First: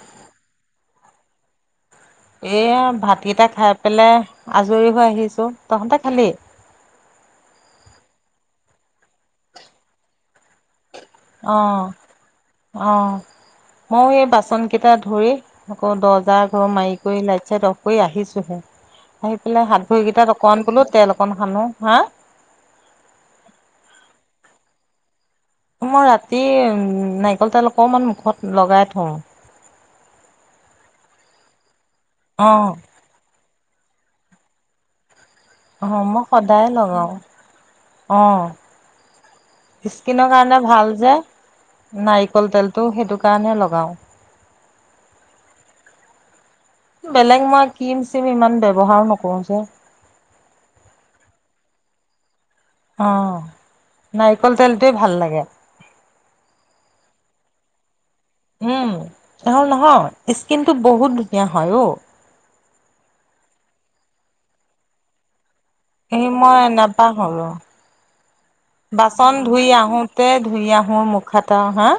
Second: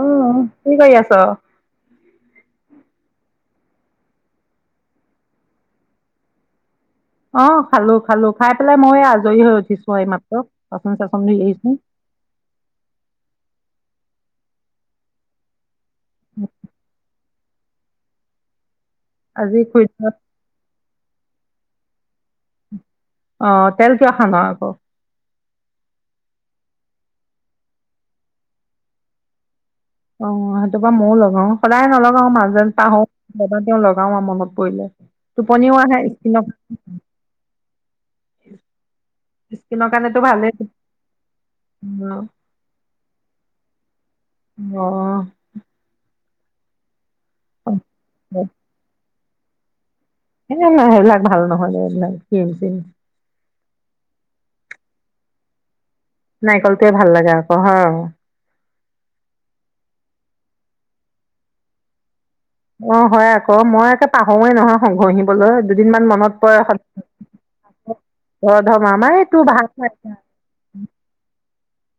অ'! কি কৰি আছ আছ? এইয়া ভাতকেইটা খাই পেলাই আজৰি হৈ আহিছোঁ। তহঁতে খালি? অ'! খালো খালো। খাই পেলাই মই এয়া আজৰি হৈ উঠিছোঁ এইমাত্ৰ। বাচন চাচন ধুই অ আহিছোঁ। মইয়ো এই বাচন কেইটা ধৰি আকৌ, দৰ্জাৰ ঘৰ মাৰি কৰি লাগ লগ কৰি আহিছোঁহে। আহি আজি পেলাই হাত ভৰি খুৰীদেউহত কেইটাত অকমান বোলো তেল অক অকণ খালোঁ। হা! অ'! তেল কিয় খাম আকৌ? মই ৰাতি নাৰিকল তেল অকমান মুখত লগাই থওঁ। অ'! সেইটো বাৰু মইও লগাওঁ। প্ৰায় নলগাওঁ অ মাজে, মাজে পাহৰোঁ। অকমান তেওঁ লগাওঁ আৰু মনত পৰিলে। টোপনিও আহে অ'! মই স্কিনৰ সদায় লগাওঁ। অ'! কাৰণেতো স্কিনৰ ভালেই কাৰনে ভাল যে, নাৰিকল তেলটো সেইটো কাৰণে লগাওঁ। অঁ! বেলেগ মই ক্ৰিম চিম ইমান ব্যৱহাৰো নক [unintelligible] [unintelligible] সেইবিলাক ভাল নহয়দে এইবিলাক। সেইটোৱে! অ নাৰিকল তেলটোৱে ভাল লাগে। নাৰিকল টোৱে ভাল লাগে আকৌ হয়। উম, নহ'ল নহয়, স্কিন টো বহুত ধুনীয়া হয়। অ'! অ'! হয়! আকৌ, মই একে পাহৰোঁৱে নহয় [unintelligible] ঘঁহিবলৈ। দুদিনমান এ, মনত মই পৰে নাপাহৰোঁ। ধৰ্ধৰ্মা আমাৰ এইটো বাচন ভাল ধুই নাই আহোঁতে ধুই আহোঁ মুখত। হা!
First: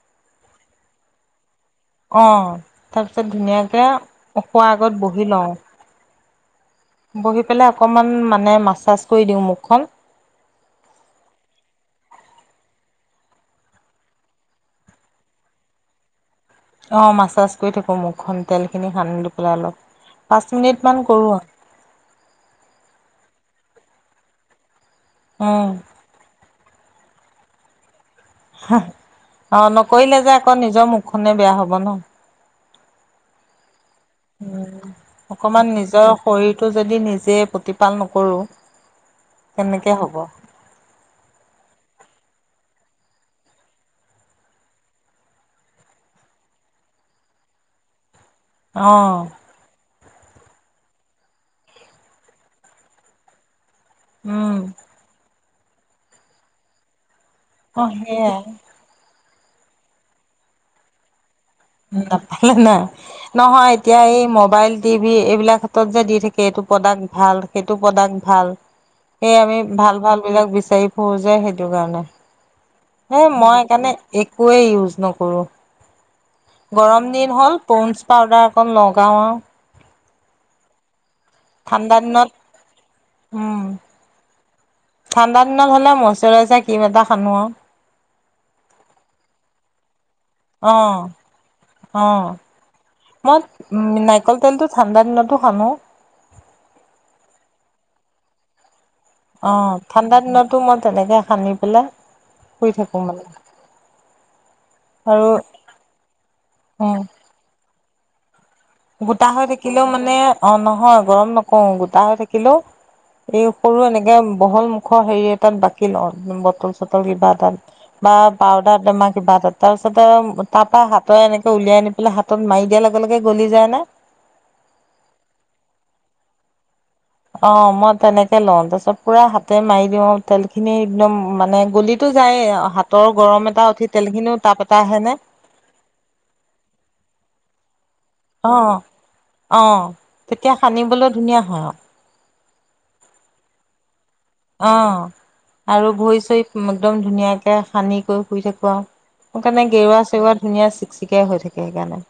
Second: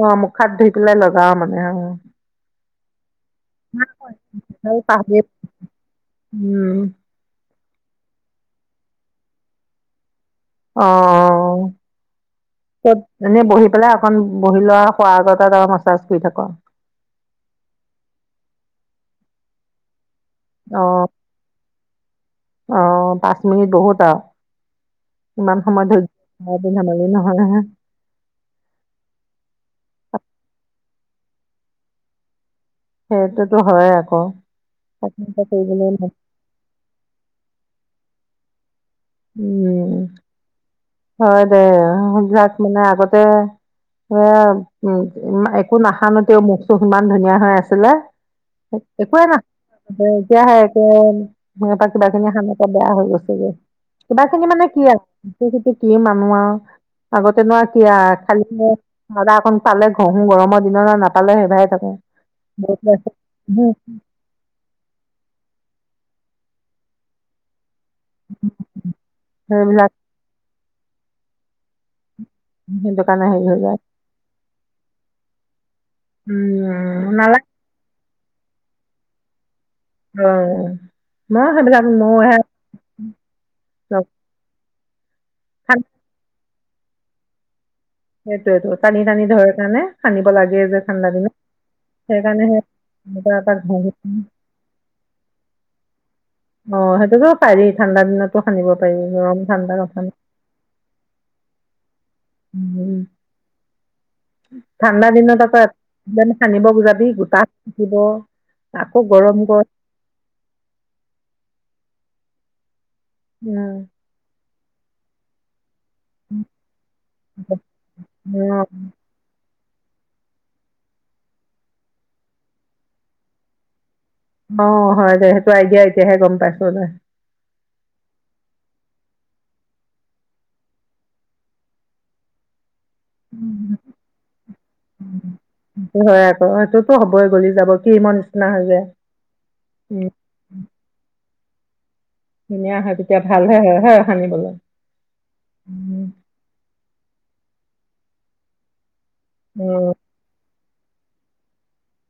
অ'! মুখ হাত ধুই পেলাই লগা মানে আৰু। অ'! তাৰপিছত ধুনীয়াকে শোৱাৰ অ আগত পাহৰি বহি লওঁ। উম! বহি অকমান মানে, মাচাজ কৰি দিওঁ মুখ খন। অঁ! তই এনেই বহি পেলাই অকণ বহি লওঁ আৰু শোৱাৰ আগত আৰু মাছাজ কৰি থাক। অ'! মাছাজ কৰি থাকোঁ মুখখন তেলখিনি সানি দি পেলাই অলপ। পাঁচ মিনিট মান কৰোঁ আৰু। অ পাঁচ মিনিট বহুত আৰু। ইমান উম সময় ধৰি এদিন আমুলি নহলে হে। অ নকৰিলে যে আকৌ নিজৰ মুখখনে বেয়া হব ন। সেইটোতো হয় আকৌ উম অকমান কৰিবলৈ নিজৰ শৰীৰটো যদি নিজে প্ৰতিপাল নকৰোঁ। উম হয় দে, সেইবিলাক মানে আগতে এ উ একো নাসানোতেও মুখটো সিমান ধুনীয়া হৈ আছিলে। অ', একোৱেই না এতিয়াহে একে সিহঁতৰ কিবা কিনি সিহতৰ বেয়া হৈ গৈছেগৈ। কিবা কিনি উম, মানে কি আক সেইটোৱেটো কি মানুহ আৰু। আগতে নোৱাৰ কি অ', আৰু খালি সেইয়াই মজাক পালে ঘহো গৰমৰ দিনত আ নাপালে সেইভাগে থাকো নাপালে নাই, নহয় এতিয়া এই মবাইল, টিভি এইবিলাক ক্ষেত্ৰত যে দি থাকে কে এইটোপ্ৰডাক্ট ভাল সেইটো প্ৰডাক্ট ভাল। সেই আমি সেইবিলাক ভাল ভাল বিলাক বিচাৰি ফুৰো যে। সেটোকাৰণে। সেইটো এ কাৰণে হেৰি হৈ মই যায় একাৰণে একোয়ে ইউজ নকৰো। উম গৰম দিন নালাগে হ'ল পণ্ডছ পাউদাৰ অকণ লগাওঁ আও। উম। না সেইবিলাক মোৰ দিনত হে উম, ঠাণ্ডা দিনত হলে মচৰাইজাৰ ক্ৰিম এটা সানো আৰু। সেইটোয়টো, টানি টানি ধৰে কাৰণে সানিব লাগে যে অ', ঠাণ্ডা দিনত অ। সেইকাৰণে সে এনেকুৱা এটা মই ঘঁহি নাৰিকল তেলটো ঠাণ্ডা দিনতো সানো। অ সেইটোতো পাৰি ঠাণ্ডা দিনতো সানিব পাৰি, গৰম অ ঠাণ্ডা কথা দিনতো মই তেনেকে সানি পেলাই শুই নাই। থাকো মানে ঠাণ্ডা আৰু দিনত আকৌ সানিব উম যাবি গোটা দিব। গোটা হৈ থাকিলেও মানে অ নহয়, গৰম নক ও গোটা হৈ থাকিলো। এই উম, সৰু এনেকে বহল মুখ হেৰি এটাত বাকী কি ল বটল চটল কিবা এটাত বা পাউদাৰ টেমাৰ কিবা এটাত। তাৰপিছত এ, তাৰ পৰা হাতৰ এনেকে উলিয়াই আনি পেলাই হাতত মাৰি দিয়াৰ লগে লগে গলি যায়। নে? অ হয় দে, সেইটো আইডিয়া এতিয়াহে গম পাইছো। অ, মই তেনেকে লওঁ। তাৰ পিছত পুৰা হাতে মাৰি দিও, তেল খিনি একদম মানে গলিতো যায়ে আও তৰ গৰম এটা উঠি তেলখিনিও তাপ এটা আহে নে? সেইটো হয় আকৌ সেইটোতো হ'বই গলি যাব। ক্ৰীমৰ নিচিনা হৈ অ', যায় অ। উম, তেতিয়া সানিবলৈ ধুনীয়া। অ। ধুনীয়া হয় তেতিয়া ভালহে হয়। হ। অ আৰু ভৰি চই একদম ধুনীয়াকে। একে সানি কৰি শুই থাকো আৰু। মোৰ অ কাৰণে অ গেৰুৱা চেওৱা ধুনীয়া। চিকিকাই হৈ থাকে সেইকাৰণে।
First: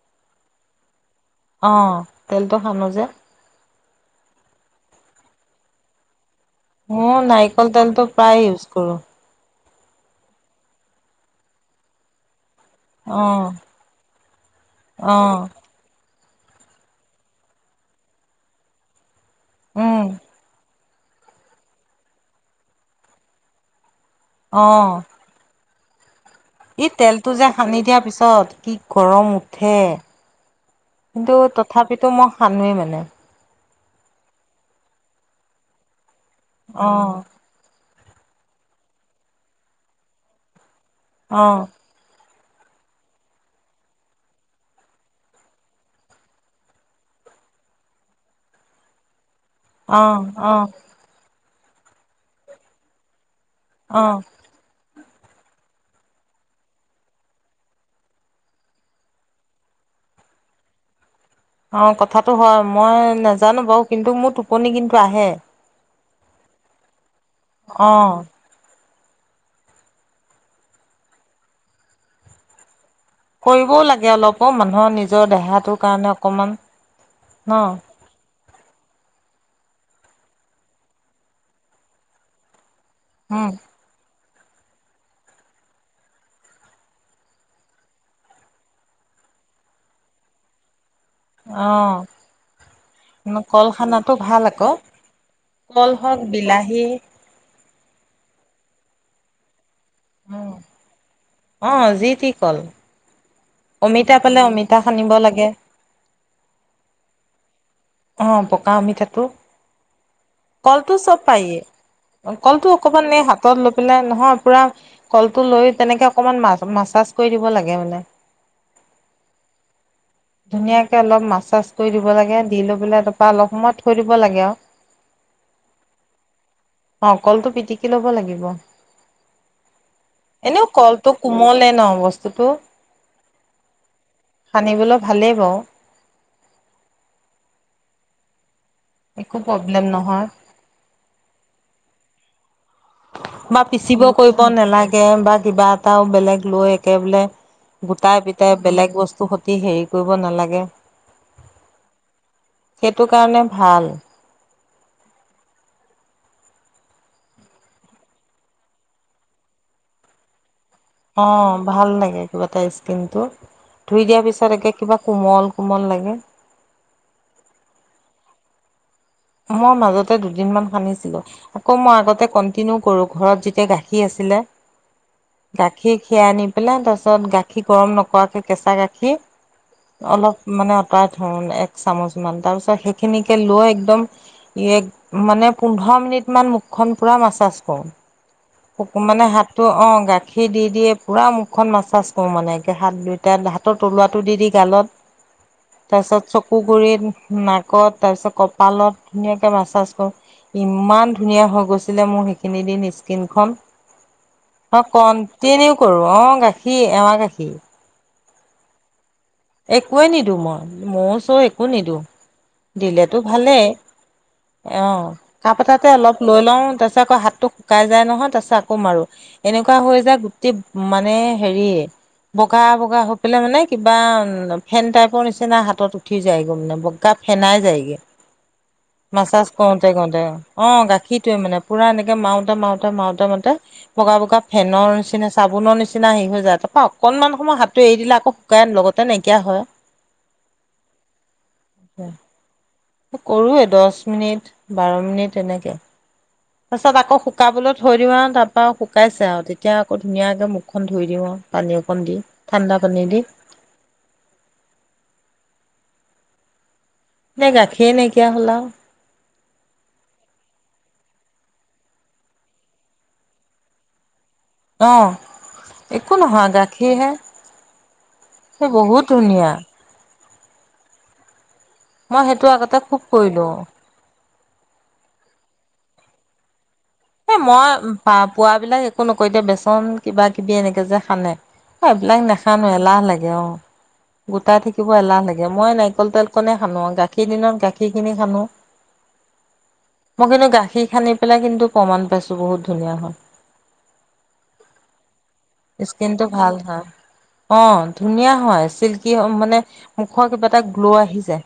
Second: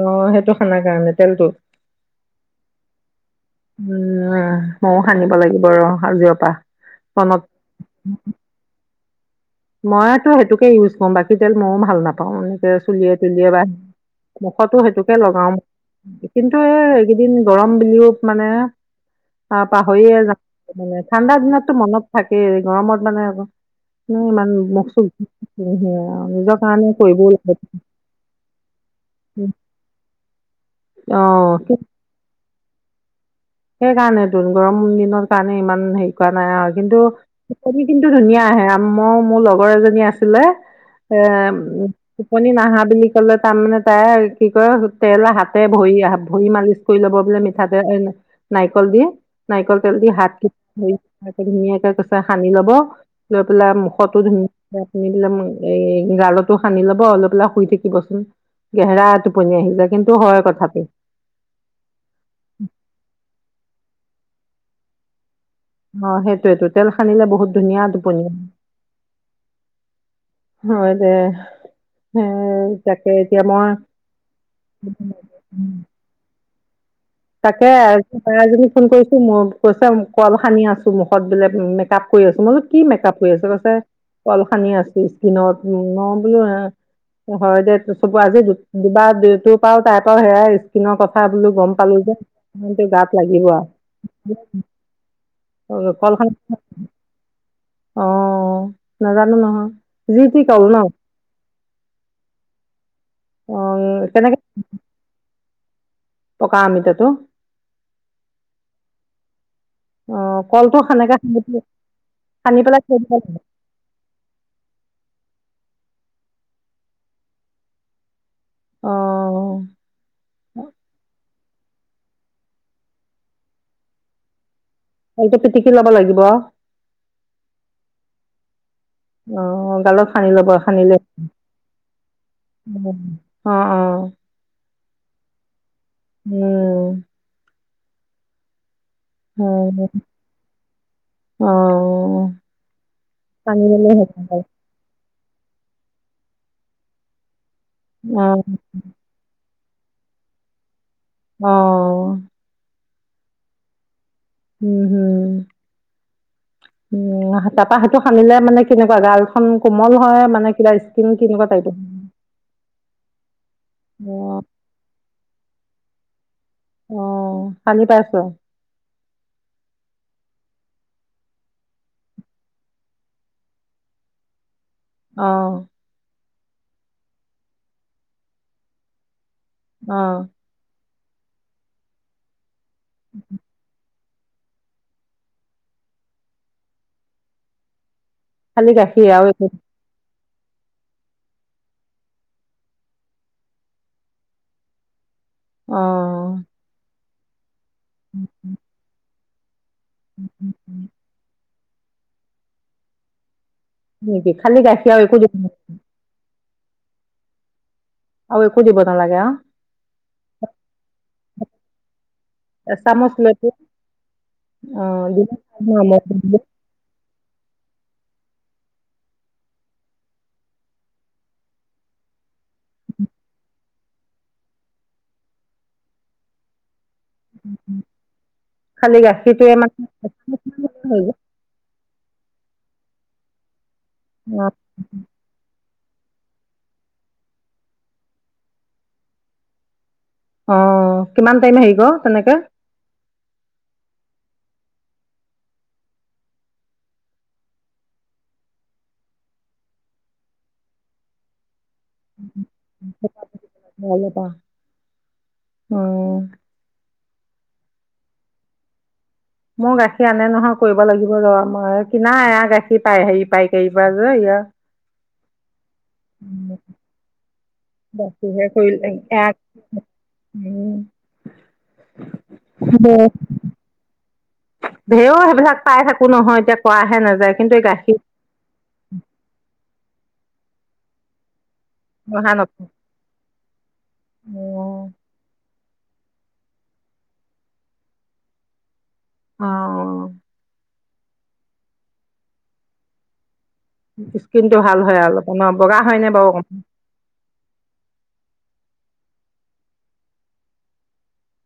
অহ সেইটো খানাৰ কাৰণে তেলটো অ', তেলটো সানো যে। উম, ময়ো সানিব লাগিব ৰ। আজি অ নাৰিকল তেলটো প্ৰায় ইউজ কৰো মইতো সেইটোকে ইউজ কৰোঁ, বাকী তেল মইও ভাল নাপাওঁ, মানে। চুলিয়ে তুলিয়ে অ'। বা মুখতো সেইটোকে অ', লগাও কিন্তু এইকেইদিন গৰম বুলিও মানে তা উম, পাহৰিয়ে যাও মানে ঠাণ্ডা দিনতো মনত থাকেই গৰমত মানে আকৌ কোনো ইমান মূখ চূখ [unintelligible] এই তেলটো যে সানি দিয়াৰ পিছত কি গৰম উঠে কিন্তু অ তথাপিতো মই সানিমেই [unintelligible] সেইকাৰণেতো গৰম দিনৰ কাৰণে ইমান সেই হোৱা নাই আ কিন্তু অ', [unintelligible] কিন্তু ধুনীয়া আহে। ম, মোৰ লগৰ এজনী আছিলে অ', উ উ [unintelligible] টোপনি নাহা বুলি কলে তাৰমানে তাই কি কয় তেল হাতে ভৰিএ হাত-ভৰি মালিচ কৰি লব বোলে মিঠাতেল নাইকলদো নাৰিকল তেল দি অ', হাত অ'। ধুনীয়াকে কৈছে সানি লব লৈ পেলাই অ', মুখতো ধুনীয়া। [unintelligible] এই গালতো সানি ল'ব, লৈ পেলাই শুই থাকিবচোন। গেহেৰা টোপনি আহি। [unintelligible] কিন্তু হয় কথাটো অ কথাটো হয় মই না নাজানো বাৰু! কিন্তু মোৰ টোপনি কিন্তু আহে। অ সেইটোৱে টোতেল সানিলে বহুত ধুনীয়া টোপনী অ', হয় হয়, দে হে। কৰিবও লাগে অলপো মানুহৰ নিজৰ দেহাটোৰ কাৰণে অকমান। ন? তাকে আৰু বা এজনীক ফোন কৰিছো মোৰ। কৈছে কল সানি আছো মুখত বোলে মেকআপ কৰি আছো মই। কি মেকআপ কৰি আছ' উম, কৈছে। কল সানি আছো স্কিনত মই বোলো হয় দে চব আজি দুবাৰ [unintelligible] টাইপৰ সেয়াই স্কিনৰ ক চাই বোলো কম। অ', সেইটো গাত লাগিব, কল খানাটো ভাল আকৌ। আৰু কল হওক, সানি বিলাহী অ নাজানো নহয়। যিতি কও ন। অ যি তি কল। অ অমিতা কেনেকে পালে অমিতা সানিব লাগে। পকা অমিতা তো। অ, পকা আমিতা তো অ কলটো সেনেকে চব সানি পায়েই পেলাই- সানি কলটো পেলাই থৈ অকমান দিব এই লাগে হাতত লৈ পেলাই নহয় পুৰা। কলটো লৈ তেনেকে অকমান মা মাছাজ কৰি দিব লাগে মানে। অ। ধুনীয়াকে অলপ মাছ চ কৰি দিব লাগে দি লৈ পেলাই তাৰপা অলপ সময়ত থৈ দিব লাগে আৰু আৰুটো পিটিকি লব লাগিব। কি কি ল'ব লাগিব। অ গালত সানি লব এনেও সানিলে কলটো কোমলে ন বস্তুটো অ, অ। সানিবলৈ ভালেই পাওঁ। উম। একো প্ৰব্লেম উ, নহয়। অহ। বা পিচিব কৰিব নালাগে বা কিবা টাও বেলেগ লৈ একে বোলে গোটাই অ পিটাই বেলেগ বস্তু স অ, হেৰি কৰিব নালাগে। আহ সেইটো কাৰণে ভাল উম হম উম তাৰাপা সেইটো সানিলে মানে কেনেকুৱা গালখন কোমল হয় মানে কিবা স্কিন অ কেনেকুৱা টাইপৰ ভাল লাগে কিবা এটা স্কিনটো ধুই অ দিয়াৰ পিছত একে কিবা কোমল কোমল লাগে আহ সানি পাইছো মই মাজতে দুদিন সান্িছিলো আকৌ মই আগতে কন্টিনিউ কৰো ঘ যেয়া গাখীৰ আছিল অ গাখীৰ খীৰা আ নি পেলাই তাৰ পাছত গাখীৰ গৰম নকৰাকে কেঁচা অ গাখীৰ অলপ মানে ধন এক চামুচমান তাৰপিছত ত সেইখিনিকে লৈ একদম ই মানে পোন্ধৰ মিনিট মান মুখখন পুৰা মাছাজ কৰো খালি কুু গাখীৰ মানে আৰু একো হাতটো অ গাত গখি দি দিয়ে পুৰা মুখখন মাছাজ কৰো মানেে হাত দুইটাাত হাতৰ তলুৱাটো দি দি গালত অ তাৰপিছত চকু গুৰিত ন ত তাৰপিছত কপালত ধুনীয়া কৰে মাছ কৰ ইমান ধুনীয়া হৈ গ মোৰ সেইখিনি দিন ইচকিন খন খালি গাখীৰ একদিব কি এয়াৰ গাখীৰ আৰু একো দিব নালাগে আৰুএকো নিদিওঁ এচামুচ দিলেতো লৈ ভালেই অ দিনত কাপ ন এটাতে মই অলপ লৈ লওঁ তাৰপিছত আকৌ হাত টো শুকাই যাই নহয় তাৰ পিছত আকৌ মাৰো এনেকুৱা হৈ যায় গুটি মানে হেৰি বগা বগা হৈ পেলাই মানে কিবা ফেন টাইপৰ নিচিনা হাতত উঠি যায়গ'ল মানে বগা ফেনাই যায়গৈ খালি মাছছ গাখীৰটোৱে মানে কৰোতে কৰোতে অ গাখীৰটোয়ে মানে পুৰা এনেকে মাউতা মউতা মাউতা মাতা বগা বগা ফেনৰ নিচিনা চাবোনৰ নিচিনা নিচনা হেৰি হৈ যায় তাৰৰা অকণমান সময় হাতটো এৰি দিলে আক শুকাই আন লগত নাইকিয়া হয় অ কিমান টাইম হেৰী ক তেনেকে কৰোৱে দহ মিনিট বাৰ মিনিট এনেকে তাৰপাছত আকৌ শুকাবলৈ থৈ দিওঁ আৰু তাৰপৰা শুকাইছে আৰু তেতিয়া আকৌ ধুনীয়াকে মুখখন ধুই দিওঁ আৰু পানী অকণ দি ঠাণ্ডা পানী দি ভাল তা উম এতিয়া গাখীৰে নাইকিয়া হ'লা মোৰ গাখীৰ আনে নহয় কৰিব লাগিব ৰ মই কিনা এয়া গাখীৰ পাই হেৰি পায় কাৰি পৰা যে অঁ একো নহয় গাখীৰহে, সেই বহুত ধুনীয়া। উম মই সেইটো আগতে খুব কৰিলোঁ। ঢেওৰ, সেইবিলাক পাই থাকো নহয় এতিয়া কৰাহে নাযায় এ কিন্তু এই মই গাখীৰ পা পোৱাবিলাক একো নকও এতিয়া বেচন কিবা কিবি এনেকে যা খানে অঁ এইবিলাক অহা নেখানো, নকওঁ এলাহ লাগে অঁ গোটাই থাকিব এলাহ লাগে। মই নাৰিকল তেলকনে সানো আও গাখীৰ দিনত গাখীৰখিনি সানো। মই কিন্তু গাখীৰ অঁ সানি পেলাই কিন্তু প্ৰমাণ পাইছো বহুত ধুনীয়া হয়। স্কিনটো ভাল হয় অলপমান, বগা হয় ন স্কিনটো বাৰু ভাল অকমান? হয় চিল্কি কি হয় মানে, মুখৰ কিবা এটা গ্ল' আহি যায়।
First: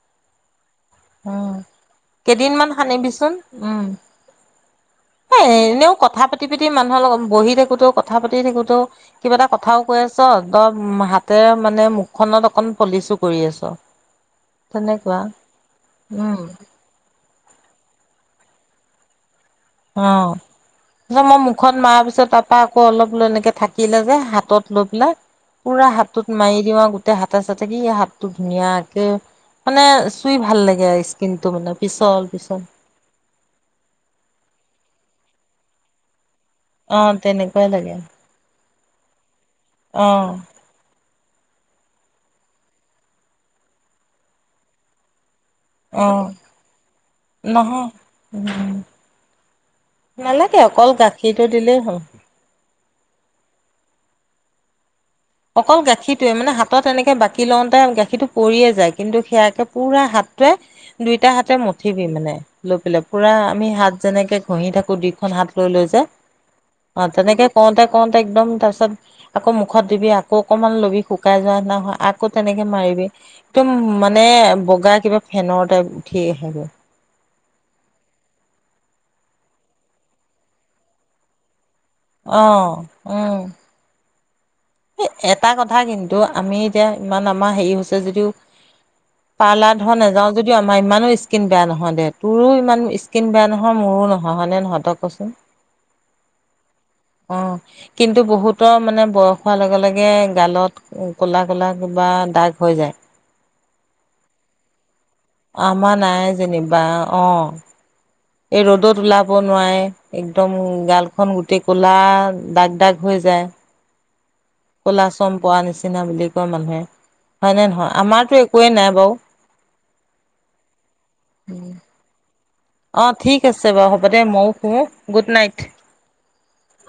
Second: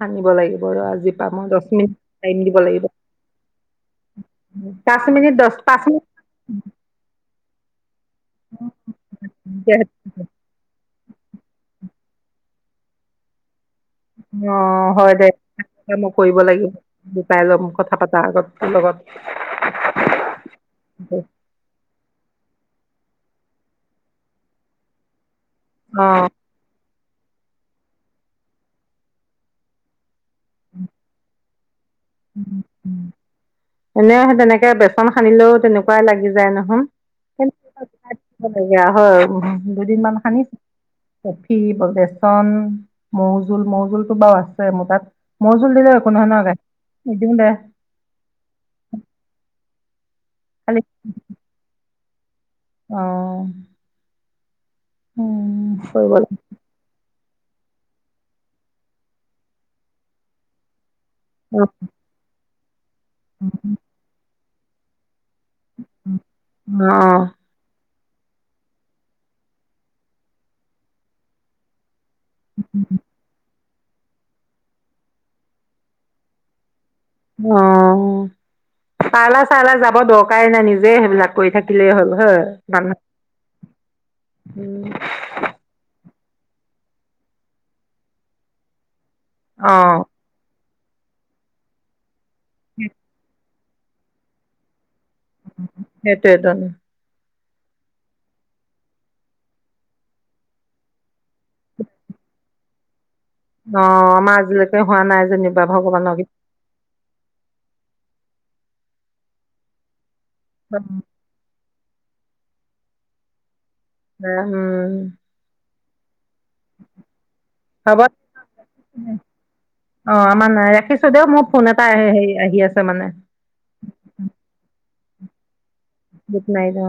সানিব লাগিব ৰ আজি পা মই উম, দশ মিনিট টাইম দিব লাগিব। পাঁচ হ মিনিট দহ পাঁচ এনেও মিনিট কথা পাতি পাতি মানুহৰ লগত বহি [unintelligible] কথা পাতি থাকোতেও কিবা এটা কথাও যিহেতু, কৈ আছ দ হাতেৰে মানে খনত অকন পলিচো কৰি আছ। অঁ হয় তেনেকুৱা দে, মই কৰিব উম, লাগিব [unintelligible] কথা পতা আগত তোৰ লগত অঁ মই মুখত মাৰা পিছত তাত তপা আকৌ অলপ এনেকে থাকিলে যে হাতত লৈ পেলাই পোৰা অ হাতটোত মাৰি দিওঁ আ গ তে হাতে-চাতে দি হাতটো ধুনীয়াকে, মানে চুই ভাল লাগে আ স্কিন ত মানে পিছল পিছল [unintelligible] এনে সে তেনেকে বেচন সানিলেও তেনেকুৱাই লাগি যায়। নহয় অঁ তেনেকুৱাই লাগে [unintelligible] হয় দুদিন অ মান সানিছোঁ। কফি বা বেচন মৌজোল, মৌজোলতটো বাও আছে মোৰ তাত মৌজুল দিলে অ একোনহয় নাগাই নহয় ওম নালাগে অকল গাখীৰটো দিলেই হ'ল আহ অকল গাখীৰটোৱে মানে হাতত এনেকে বাকী লওঁতে গাখীৰটো পৰিয়ে যায় কিন্তু সেয়াকে পুৰা হাতটোৱে দুইটা হাতে লাগিব মঠিবি মানে ল পেলাই পুৰা আমি হাত যেনেকে ঘঁহি থাকো দি হাত লৈ লৈ য অ তেনেকে কৰোতে কতে একদম তাৰ পিছত আকৌ মুখত দিবি আ আকৌ অকণমান লবি শুকাই যোৱা নিহয় আ কৌ তেনেকে মাৰিবি। একদম মানে বগা কিবা ফেনৰ তাইপ উঠি আহেগে। অ' পালা চালা যাব দ'কায়ে নাই নিজে হেবিলাক ক ই থাক দিলেই হ'ল হয় [unintelligible] এ এটা কথা কিন্তু, তো' আমি এতিয়া ইমান আমা হেই হৈছে যদিওঁ পালা অ ধ নেযাওঁ যদিও আম আমা ইমানো স্কিন বেয়া নহয় দে। তোৰো ইমান স্কিন বেয়া নহ অ, মোৰো নহয় হয়নে নহয় তই ক সেটোৱে তাৰমানে অ, কিন্তু বহুতৰ মানে বয়স হোৱা লগে লগে গালত ক'লা-ক'লা কিবা দাগ হৈ যায়। অ' আমা আজিলেকে আমা নাই যেনিবা অ। এ ৰ'দত ওলাব নোৱাৱে। একদম কৃপাত। গালখন গোটেই ক'লা দাগ দাগ হৈ যায়। [unintelligible] ক'লা চম পোৱাৰ নিচিনা বুলি কয় মানুহে, হয়নে নহয় হ'ব আমাৰতো একোৱেই নাই বাউ। অ আমাৰ নাই ৰাখিছো দেও মোৰ ফোন এটা আহে হেৰি আহি আছে অ, মানে ঠিক আছে বাউ হ'বদে মউ শুওঁ। গুট নাইথ। গুট নাইদ অ।